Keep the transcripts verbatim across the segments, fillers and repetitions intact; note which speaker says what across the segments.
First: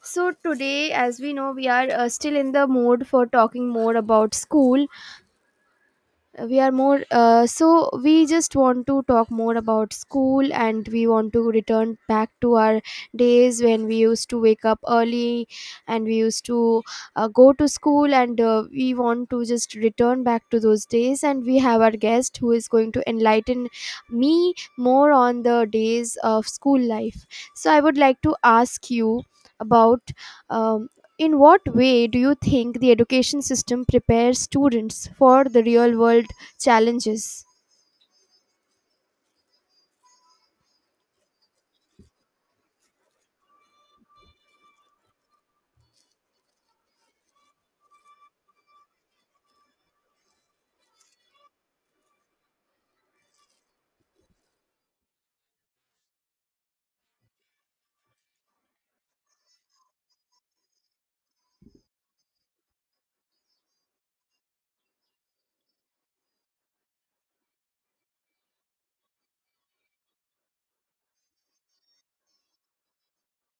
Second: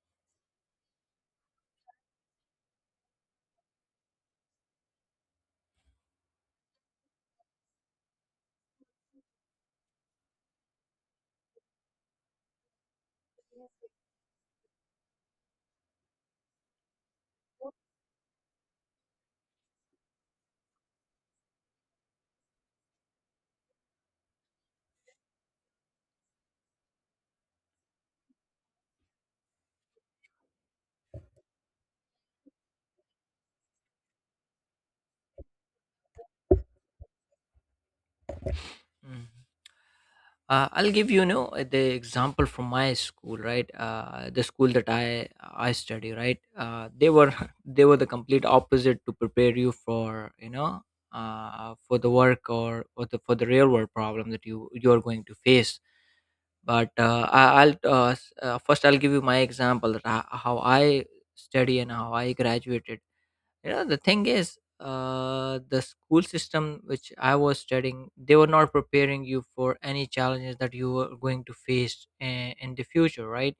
Speaker 1: So, today, as we know, we are uh, still in the mood for talking more about school. Uh, We are more, uh, so we just want to talk more about school, and we want to return back to our days when we used to wake up early, and we used to uh, go to school, and uh, we want to just return back to those days. And we have our guest who is going to enlighten me more on the days of school life. So, I would like to ask you about um, in what way do you think the education system prepares students for the real world challenges?
Speaker 2: Mm. Uh, I'll give you, you know the example from my school, right? Uh, the school that I I study, right? Uh, they were they were the complete opposite to prepare you for you know uh, for the work or or the, for the real world problem that you you are going to face. But uh, I, I'll uh, s- uh, first I'll give you my example that I, how I study and how I graduated. Yeah, the thing is, uh, the school system which I was studying, they were not preparing you for any challenges that you were going to face in, in the future, right?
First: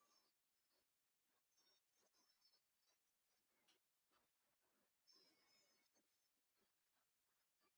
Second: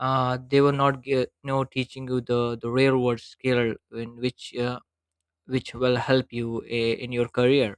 Speaker 2: Uh, they were not gi- no teaching you the the real world skill in which uh, which will help you uh, in your career.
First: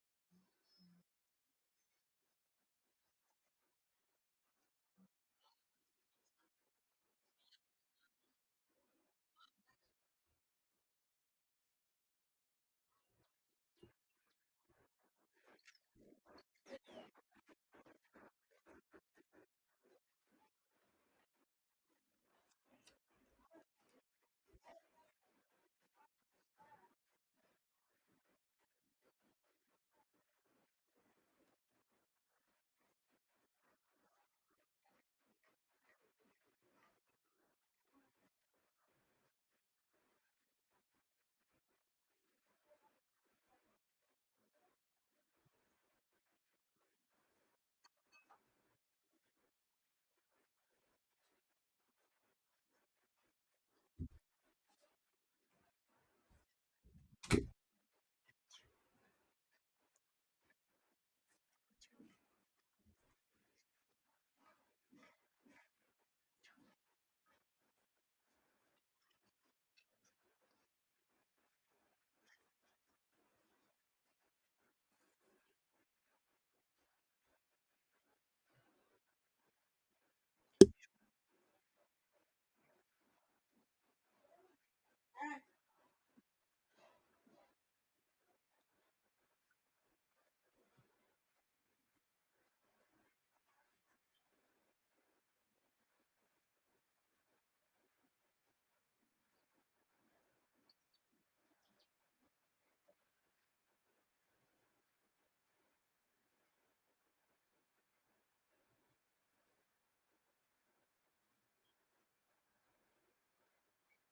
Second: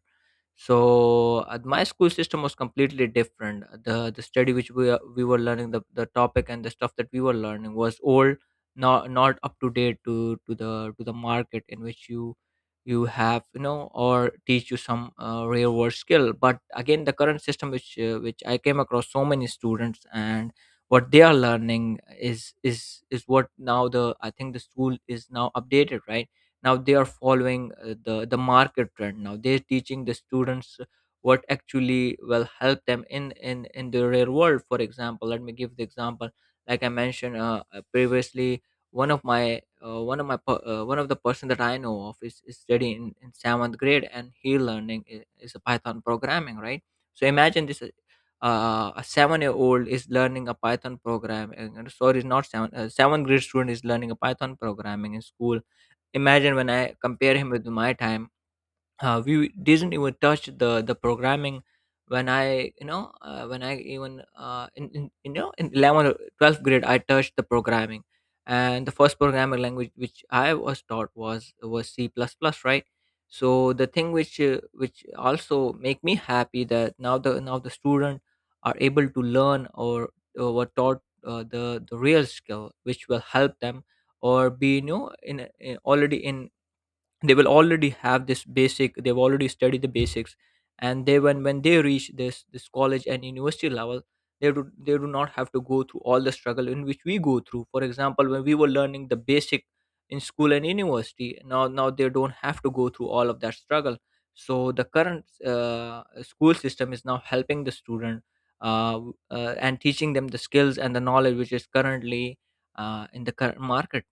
Speaker 2: So at my school system was completely different. The the study which we are, we were learning, the, the topic and the stuff that we were learning was old, not not up to date to to the to the market in which you you have, you know, or teach you some uh, real world skill. But again, the current system which uh, which I came across so many students, and what they are learning is is is what now the, I think the school is now updated, right? Now they are following uh, the the market trend. Now they're teaching the students what actually will help them in in in the real world. For example, let me give the example, like I mentioned uh, uh, previously. One of my uh, one of my per- uh, one of the person that I know of is, is studying in, in seventh grade, and he learning is, is a python programming, right? So imagine this, uh, uh, a seven year old is learning a python program, and and sorry, not seven, uh, seventh grade student is learning a python programming in school. Imagine when I compare him with my time, uh, we didn't even touch the the programming. When I, you know uh, when I even uh, in, in, you know, in eleventh or twelfth grade I touched the programming, and the first programming language which I was taught was was C plus plus, right. So the thing which uh, which also make me happy that now the now the student are able to learn or uh, were taught uh, the the real skill which will help them, or be, you know, in, a- in already in, they will already have this basic, they've already studied the basics. And they, when when they reach this this college and university level, they do they do not have to go through all the struggle in which we go through. For example, when we were learning the basic in school and university, now now they don't have to go through all of that struggle. So the current uh, school system is now helping the student, uh, w- uh, and teaching them the skills and the knowledge which is currently uh, in the current market.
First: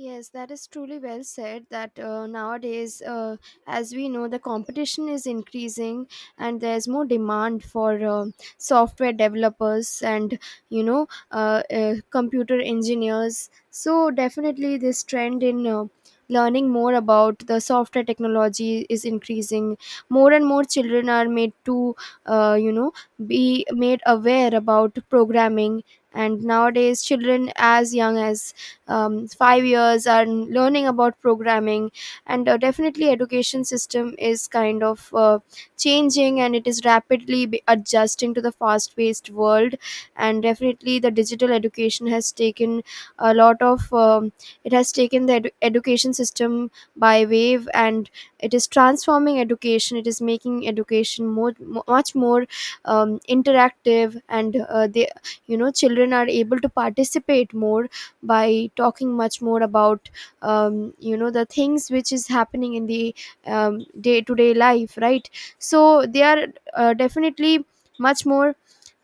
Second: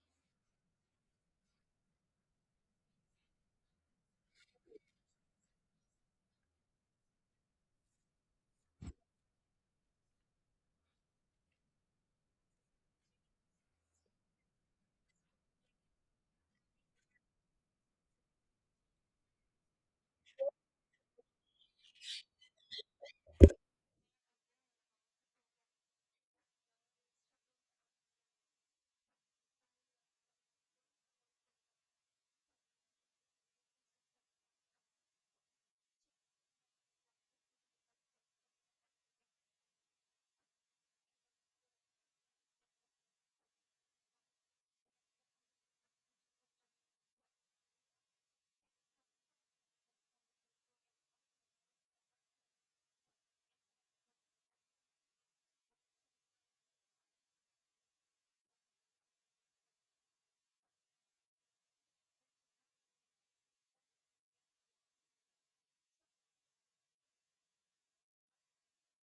Speaker 1: Yes, that is truly well said. That uh, nowadays, uh, as we know, the competition is increasing, and there's more demand for uh, software developers and you know uh, uh, computer engineers. So definitely, this trend in uh, learning more about the software technology is increasing. More and more children are made to uh, you know be made aware about programming. And nowadays, children as young as um, five years and learning about programming, and uh, definitely education system is kind of uh, changing, and it is rapidly be- adjusting to the fast paced world, and definitely the digital education has taken a lot of um, it has taken the edu- education system by wave, and it is transforming education. It is making education more mo- much more um, interactive, and uh, they you know children are able to participate more by talking much more about um, you know the things which is happening in the um, day-to-day life, right? So they are uh, definitely much more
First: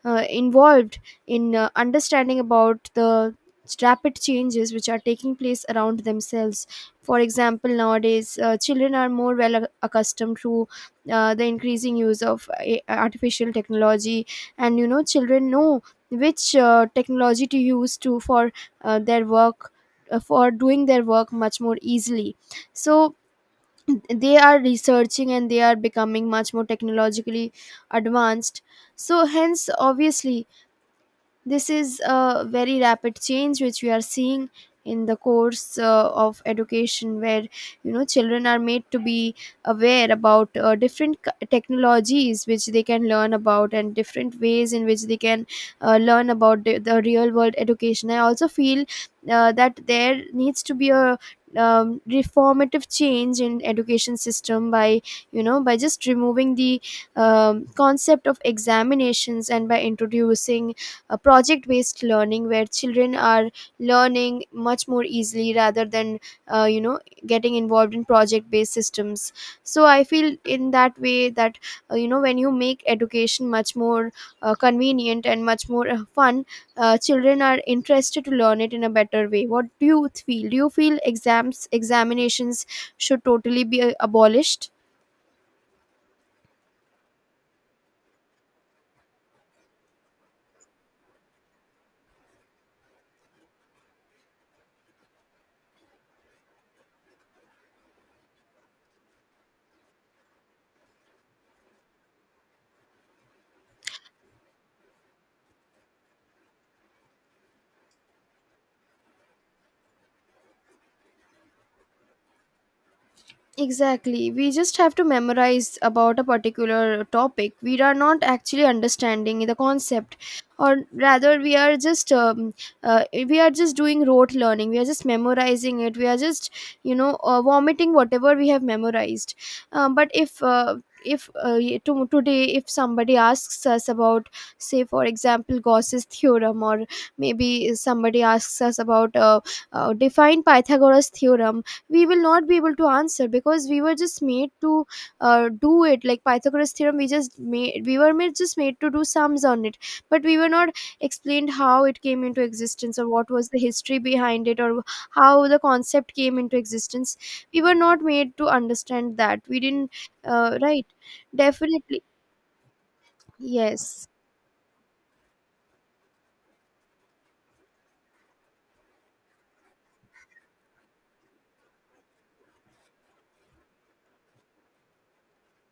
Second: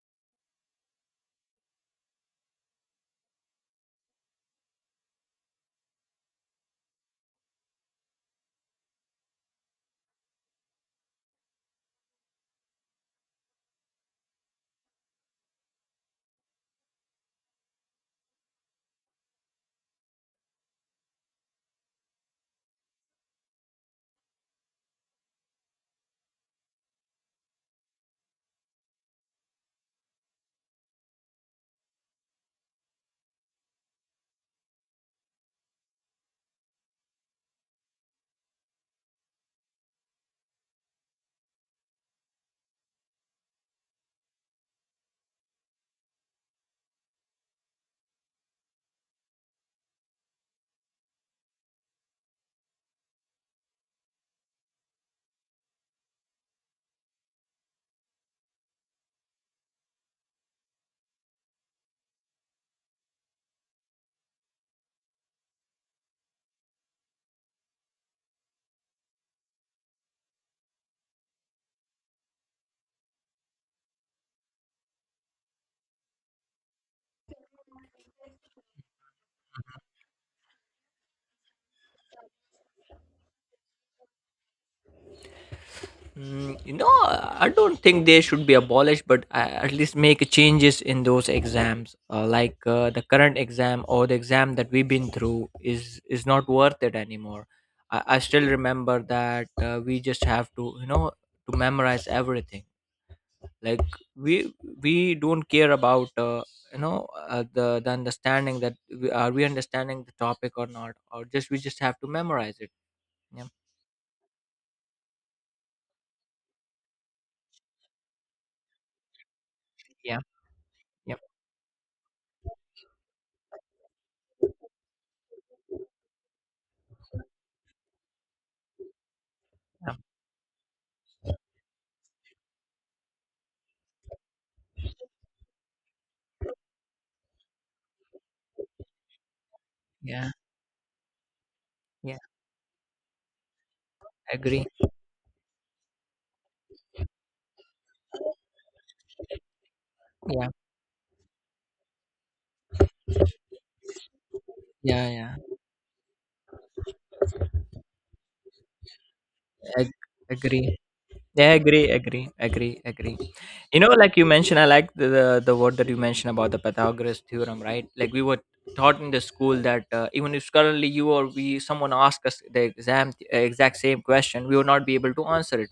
Speaker 1: uh, involved in uh, understanding about the rapid changes which are taking place around themselves. For example, nowadays uh, children are more well ac- accustomed to uh, the increasing use of a- artificial technology, and you know children know which uh, technology to use to for uh, their work, uh, for doing their work much more easily. So they are researching, and they are becoming much more technologically advanced. So hence obviously this is a very rapid change which we are seeing in the course uh, of education, where you know children are made to be aware about uh, different c- technologies which they can learn about, and different ways in which they can uh, learn about the, the real world education. I also feel uh, that there needs to be a um, reformative change in education system by you know by just removing the um, concept of examinations, and by introducing uh, project based learning where children are learning much more easily rather than uh, you know getting involved in project based systems. So I feel in that way that uh, you know when you make education much more uh, convenient and much more uh, fun, uh, children are interested to learn it in a better way. What do you feel? Do you feel exams, examinations should totally be uh, abolished?
Speaker 2: Mm, you know, I don't think they should be abolished, but uh, at least make changes in those exams. Uh, like uh, the current exam, or the exam that we've been through, is is not worth it anymore. I, I still remember that uh, we just have to, you know, to memorize everything. Like, we we don't care about uh, you know uh, the the understanding that we, are we understanding the topic or not, or just we just have to memorize it. Yeah,
Speaker 1: Exactly. We just have to memorize about a particular topic. We are not actually understanding the
Speaker 2: yeah,
Speaker 1: concept,
Speaker 2: yeah.
Speaker 1: or rather, we are just um, uh, we are just doing rote learning. We are just memorizing it. We are just you know uh, vomiting whatever we have memorized. Um,
Speaker 2: Yeah,
Speaker 1: but if uh, if uh, y- to, today if somebody asks us about, say for example, Gauss's theorem, or maybe somebody asks us about uh, uh,
Speaker 2: yeah,
Speaker 1: define Pythagoras theorem, we
Speaker 2: yeah,
Speaker 1: will not be able to answer because we were just made
Speaker 2: agree.
Speaker 1: to uh, do it. Like Pythagoras theorem, we just made we were made just made to do sums on it, but we were
Speaker 2: Yeah,
Speaker 1: not explained how it came into existence, or what was the history behind it, or
Speaker 2: yeah, yeah,
Speaker 1: how the concept came into existence. We were not made to understand that. We didn't,
Speaker 2: ag-
Speaker 1: uh,
Speaker 2: agree.
Speaker 1: right?
Speaker 2: Yeah, agree,
Speaker 1: Definitely,
Speaker 2: agree, agree, agree. You know,
Speaker 1: yes.
Speaker 2: like you mentioned, I like the, the the word that you mentioned about the pythagoras theorem, right? Like, we were taught in the school that uh, even if currently you, or we, someone asked us the exam uh, exact same question, we would not be able to answer it,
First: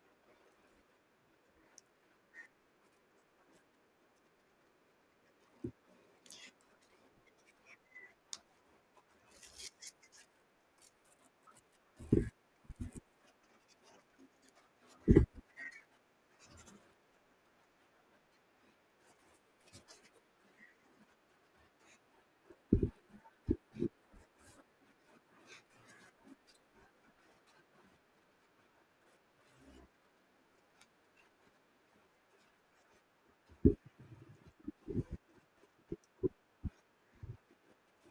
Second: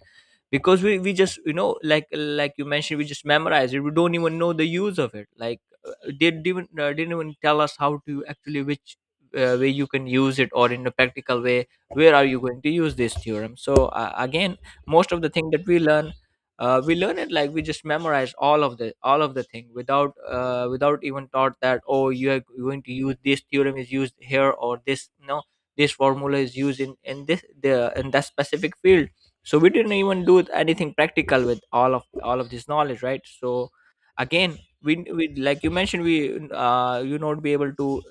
Speaker 2: because we, we just, you know, like like you mentioned, we just memorize it, we don't even know the use of it. Like, uh, they didn't even uh, didn't even tell us how to actually which uh, way you can use it, or in a practical way, where are you going to use this theorem. So uh, again, most of the thing that we learn, uh, we learn it like we just memorize all of the all of the thing without uh, without even thought that, oh, you are going to use this theorem, is used here, or this, no, this formula is used in in this the in that specific field. So we didn't even do anything practical with all of all of this knowledge, right? So again, we, we, like you mentioned, we, uh, you not be able to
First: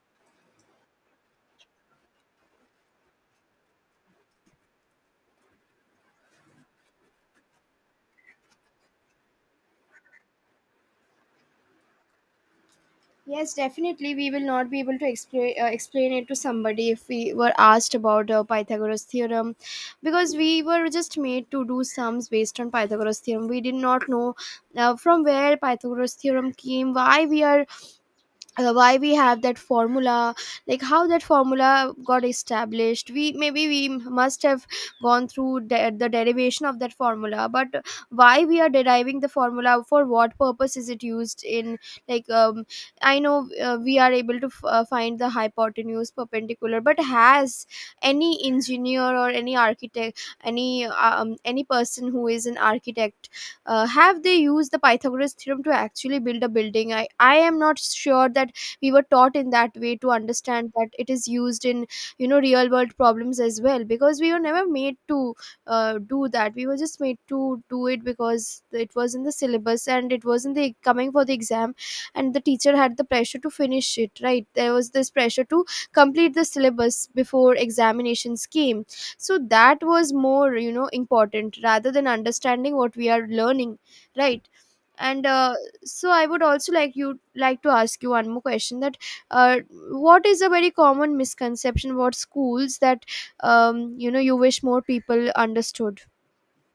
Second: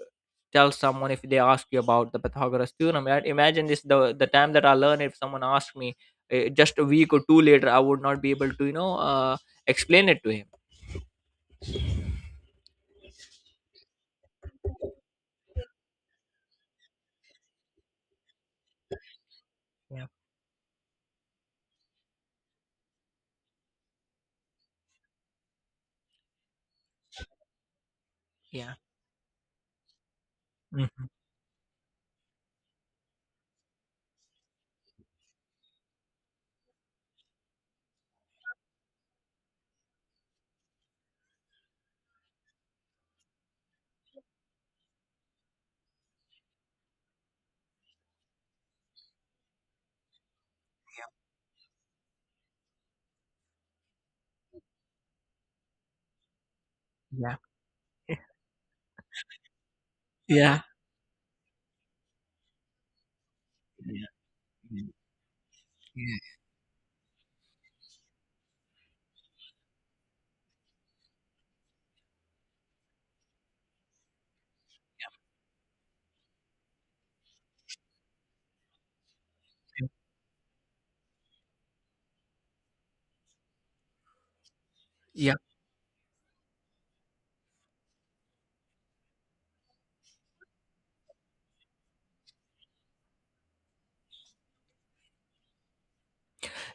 Speaker 2: tell someone if they ask you about the pythagoras theorem, right? Imagine this, the the time that I learn, if someone asks me eh, just a week or two later, I would not be able to, you know, uh, explain it to him.
Speaker 1: Yes, definitely. We will not be able to explain uh, explain it to somebody if we were asked about uh, Pythagoras theorem,
Speaker 2: Yeah,
Speaker 1: because we were just made to do sums based on Pythagoras theorem. We did not know uh, from where Pythagoras theorem came, why we are uh,
Speaker 2: yeah.
Speaker 1: why we have that formula, like how
Speaker 2: Mhm.
Speaker 1: that formula got established. We maybe we must have gone through de- the derivation of that formula, but why we are deriving the formula, for what purpose is it used in, like um, I know uh, we are able to f- uh, find the hypotenuse, perpendicular. But has any engineer or any architect, any uh, um, any person who is an architect, uh, have they used the Pythagoras theorem to actually build a building? I i
Speaker 2: Yeah,
Speaker 1: am not sure that we were taught in that way, to
Speaker 2: yeah,
Speaker 1: understand that it is used in you know real world problems as well,
Speaker 2: yeah.
Speaker 1: because we were never made to uh,
Speaker 2: Yeah,
Speaker 1: do that. We were just made to do it because it was in the syllabus and it was in the coming for the exam, and the teacher had the pressure to finish it, right? There was this pressure to complete the syllabus before examinations came. So that was more you know important rather than understanding what we are learning, right? And
Speaker 2: yeah.
Speaker 1: uh, so I would also like you like to ask you one more question, that uh, what is a very common misconception about schools that um, you know you wish more people understood?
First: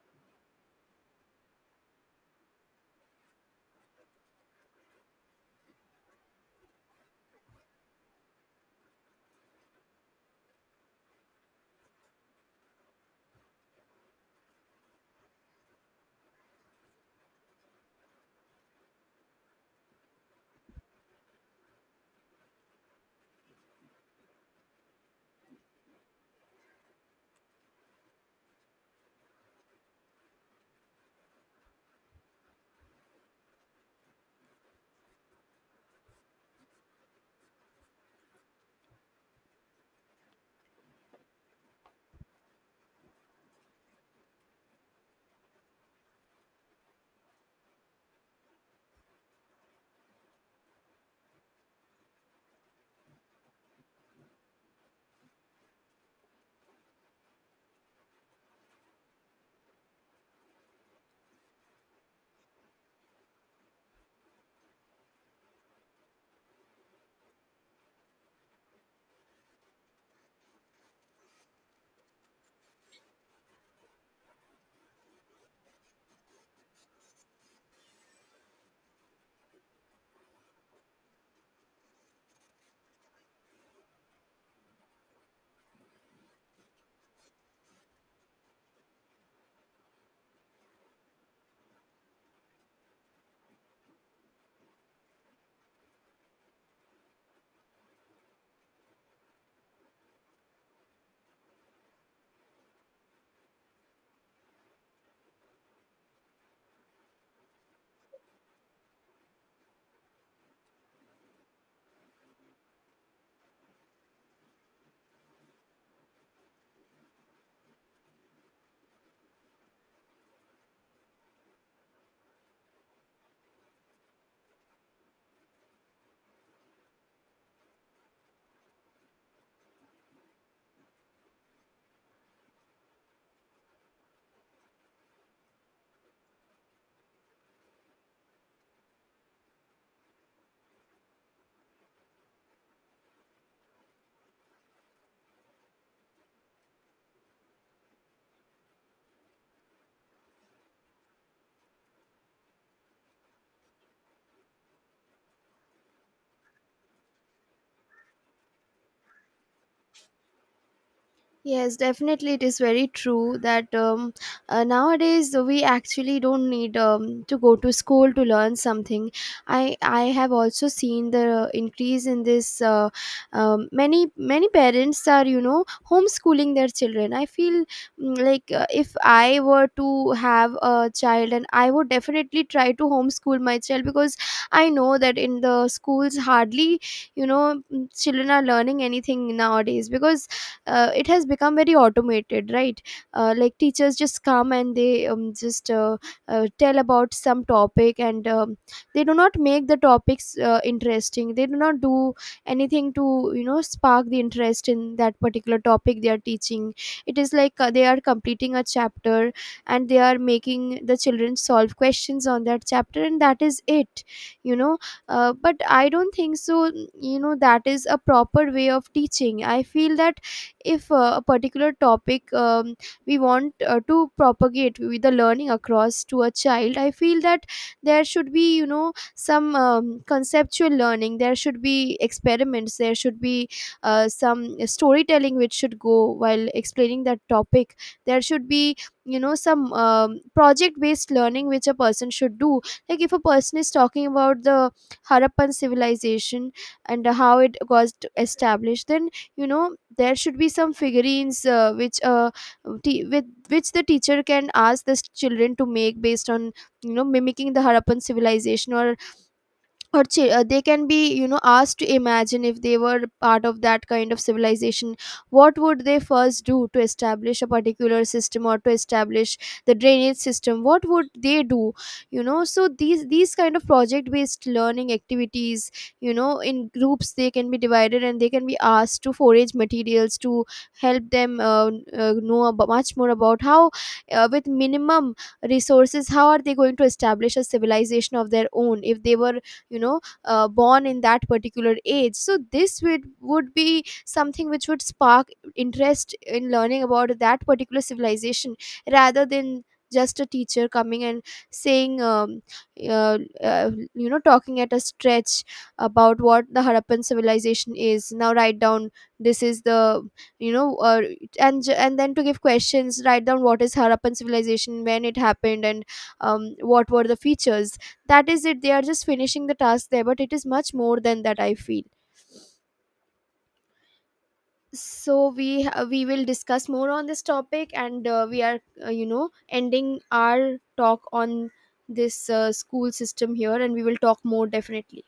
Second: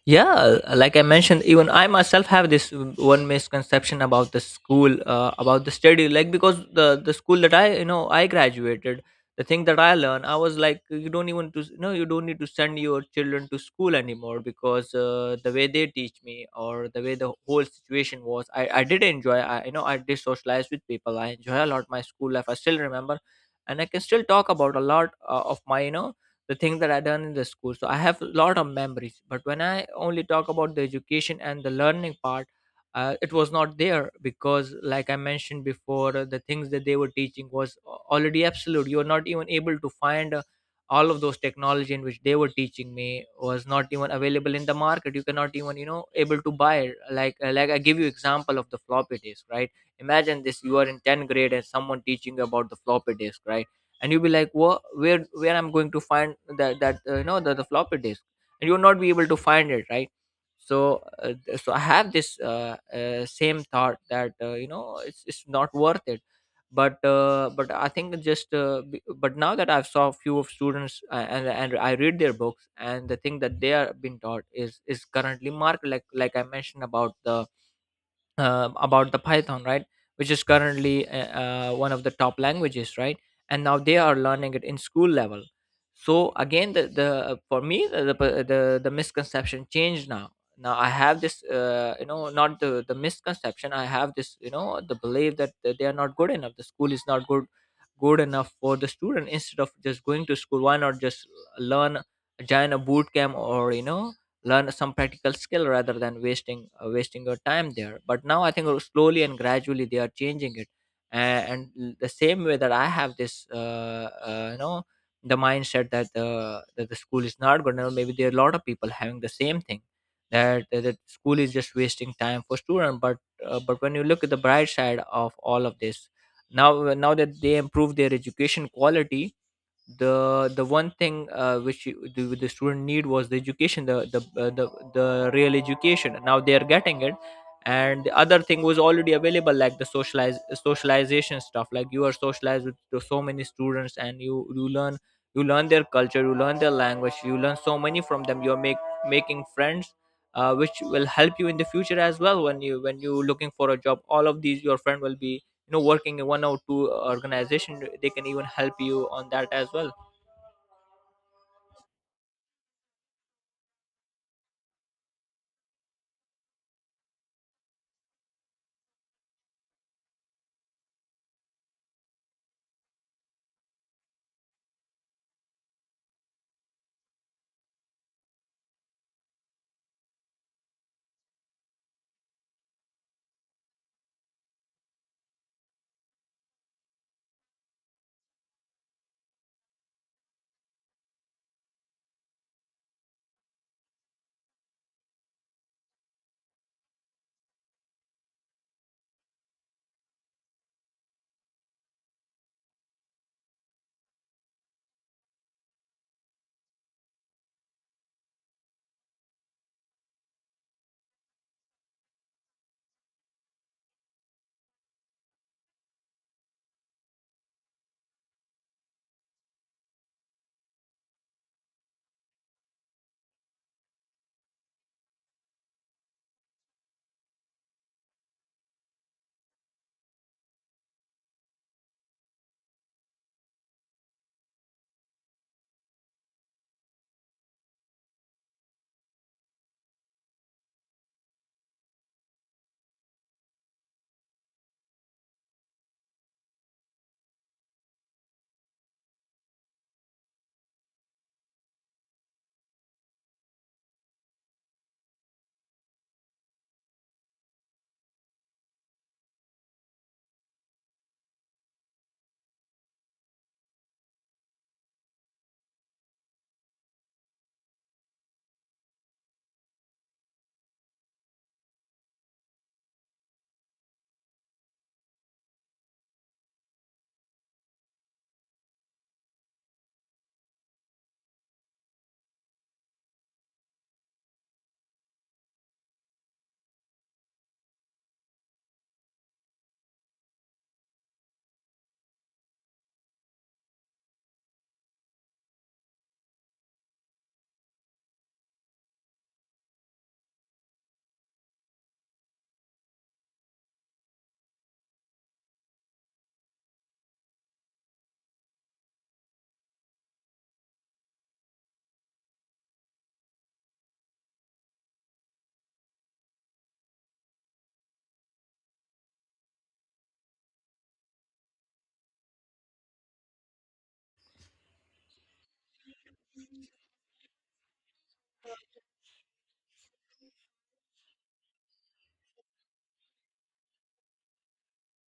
Speaker 2: Yeah, like I mentioned, even I myself have this one misconception about the school, uh, about the study. Like, because the the school that I, you know, I graduated, the thing that I learned, I was like, you don't even to no, you don't need to send your children to school anymore, because uh, the way they teach me, or the way the whole situation was, i I did enjoy, I, you know, I did socialize with people, I enjoy a lot my school life, I still remember, and I can still talk about a lot uh, of my, you know, the things that I done in the school. So I have a lot of memories, but when I only talk about the education and the learning part, uh, it was not there, because like I mentioned before, uh, the things that they were teaching was a- already absolute, you are not even able to find uh, all of those technology in which they were teaching me was not even available in the market, you cannot even, you know, able to buy it. Like, uh, like I give you example of the floppy disk, right? Imagine this, you are in tenth grade and someone teaching you about the floppy disk, right? And you'll be like, what, where where I'm going to find that, that uh, you know, the, the floppy disk, and you'll not be able to find it, right? So uh, th- so I have this uh, uh, same thought that, uh, you know, it's, it's not worth it. But uh, but I think it's just uh, b- but now that I've saw few of students, uh, and and I read their books, and the thing that they are being taught is is currently marked, like like I mentioned about the uh, about the python, right? Which is currently uh, uh, one of the top languages, right? And now they are learning it in school level. So again, the, the uh, for me the, the uh, the the misconception changed. Now, now I have this uh, you know, not the the misconception, I have this, you know, the belief that they are not good enough, the school is not good good enough for the student. Instead of just going to school, why not just learn, join a boot camp, or you know, learn some practical skill rather than wasting uh, wasting your time there. But now I think slowly and gradually they are changing it. and, and l- the same way that I have this uh, uh, you know, the mindset that the that the school is not good, now maybe there are a lot of people having the same thing, that that school is just wasting time for student. But uh, but when you look at the bright side of all of this, now, now that they improve their education quality, the the one thing uh, which you, the, the student need was the education, the the, uh, the the real education, now they are getting it. And the other thing was already available, like the socialize socialization stuff, like you are socialized with to so many students, and you you learn, you learn their culture, you learn their language, you learn so many from them, you're make making friends, uh, which will help you in the future as well, when you, when you looking for a job, all of these your friend will be, you know, working in one or two organization, they can even help you on that as well.
Speaker 1: Yes, definitely, it is very true that um, uh, nowadays we actually don't need um, to go to school to learn something. I I have also seen the increase in this. Uh, um, many many parents are you know homeschooling their children. I feel, mm, like uh, if I were to have a child, and I would definitely try to homeschool my child, because I know that in the schools hardly you know mm, children are learning anything nowadays, because uh, it has become very automated, right? Uh, like teachers just come, and they um, just uh, uh, tell about some topic, and um, they do not make the topics uh, interesting. They do not do anything to you know spark the interest in that particular topic they are teaching. It is like uh, they are completing a chapter, and they are making the children solve questions on that chapter, and that is it, you know. Uh, but I don't think so you know that is a proper way of teaching. I feel that if uh, a particular topic, um, we want uh, to propagate with the learning across to a child, I feel that there should be you know some um, conceptual learning, there should be experiments, there should be uh, some storytelling which should go while explaining that topic. There should be you know some um, project based learning which a person should do. Like if a person is talking about the Harappan civilization and how it was t- established, then you know there should be some figurines uh, which uh, t- with which the teacher can ask the s- children to make, based on you know mimicking the Harappan civilization, or or chi- uh, they can be you know asked to imagine if they were part of that kind of civilization, what would they first do to establish a particular system, or to establish the drainage system, what would they do. You know, so these these kind of project based learning activities, you know, in groups they can be divided, and they can be asked to forage materials to help them uh, uh, know about, much more about how uh, with minimum resources how are they going to establish a civilization of their own, if they were you know uh, born in that particular age. So this would would be something which would spark interest in learning about that particular civilization, rather than just a teacher coming and saying um, uh, uh, you know talking at a stretch about what the Harappan civilization is. Now write down, this is the you know uh, and j- and then to give questions, write down what is Harappan civilization, when it happened, and um, what were the features. That is it, they are just finishing the task there, but it is much more than that I feel. So we ha- we will discuss more on this topic, and uh, we are uh, you know ending our talk on this uh, school system here, and we will talk more definitely.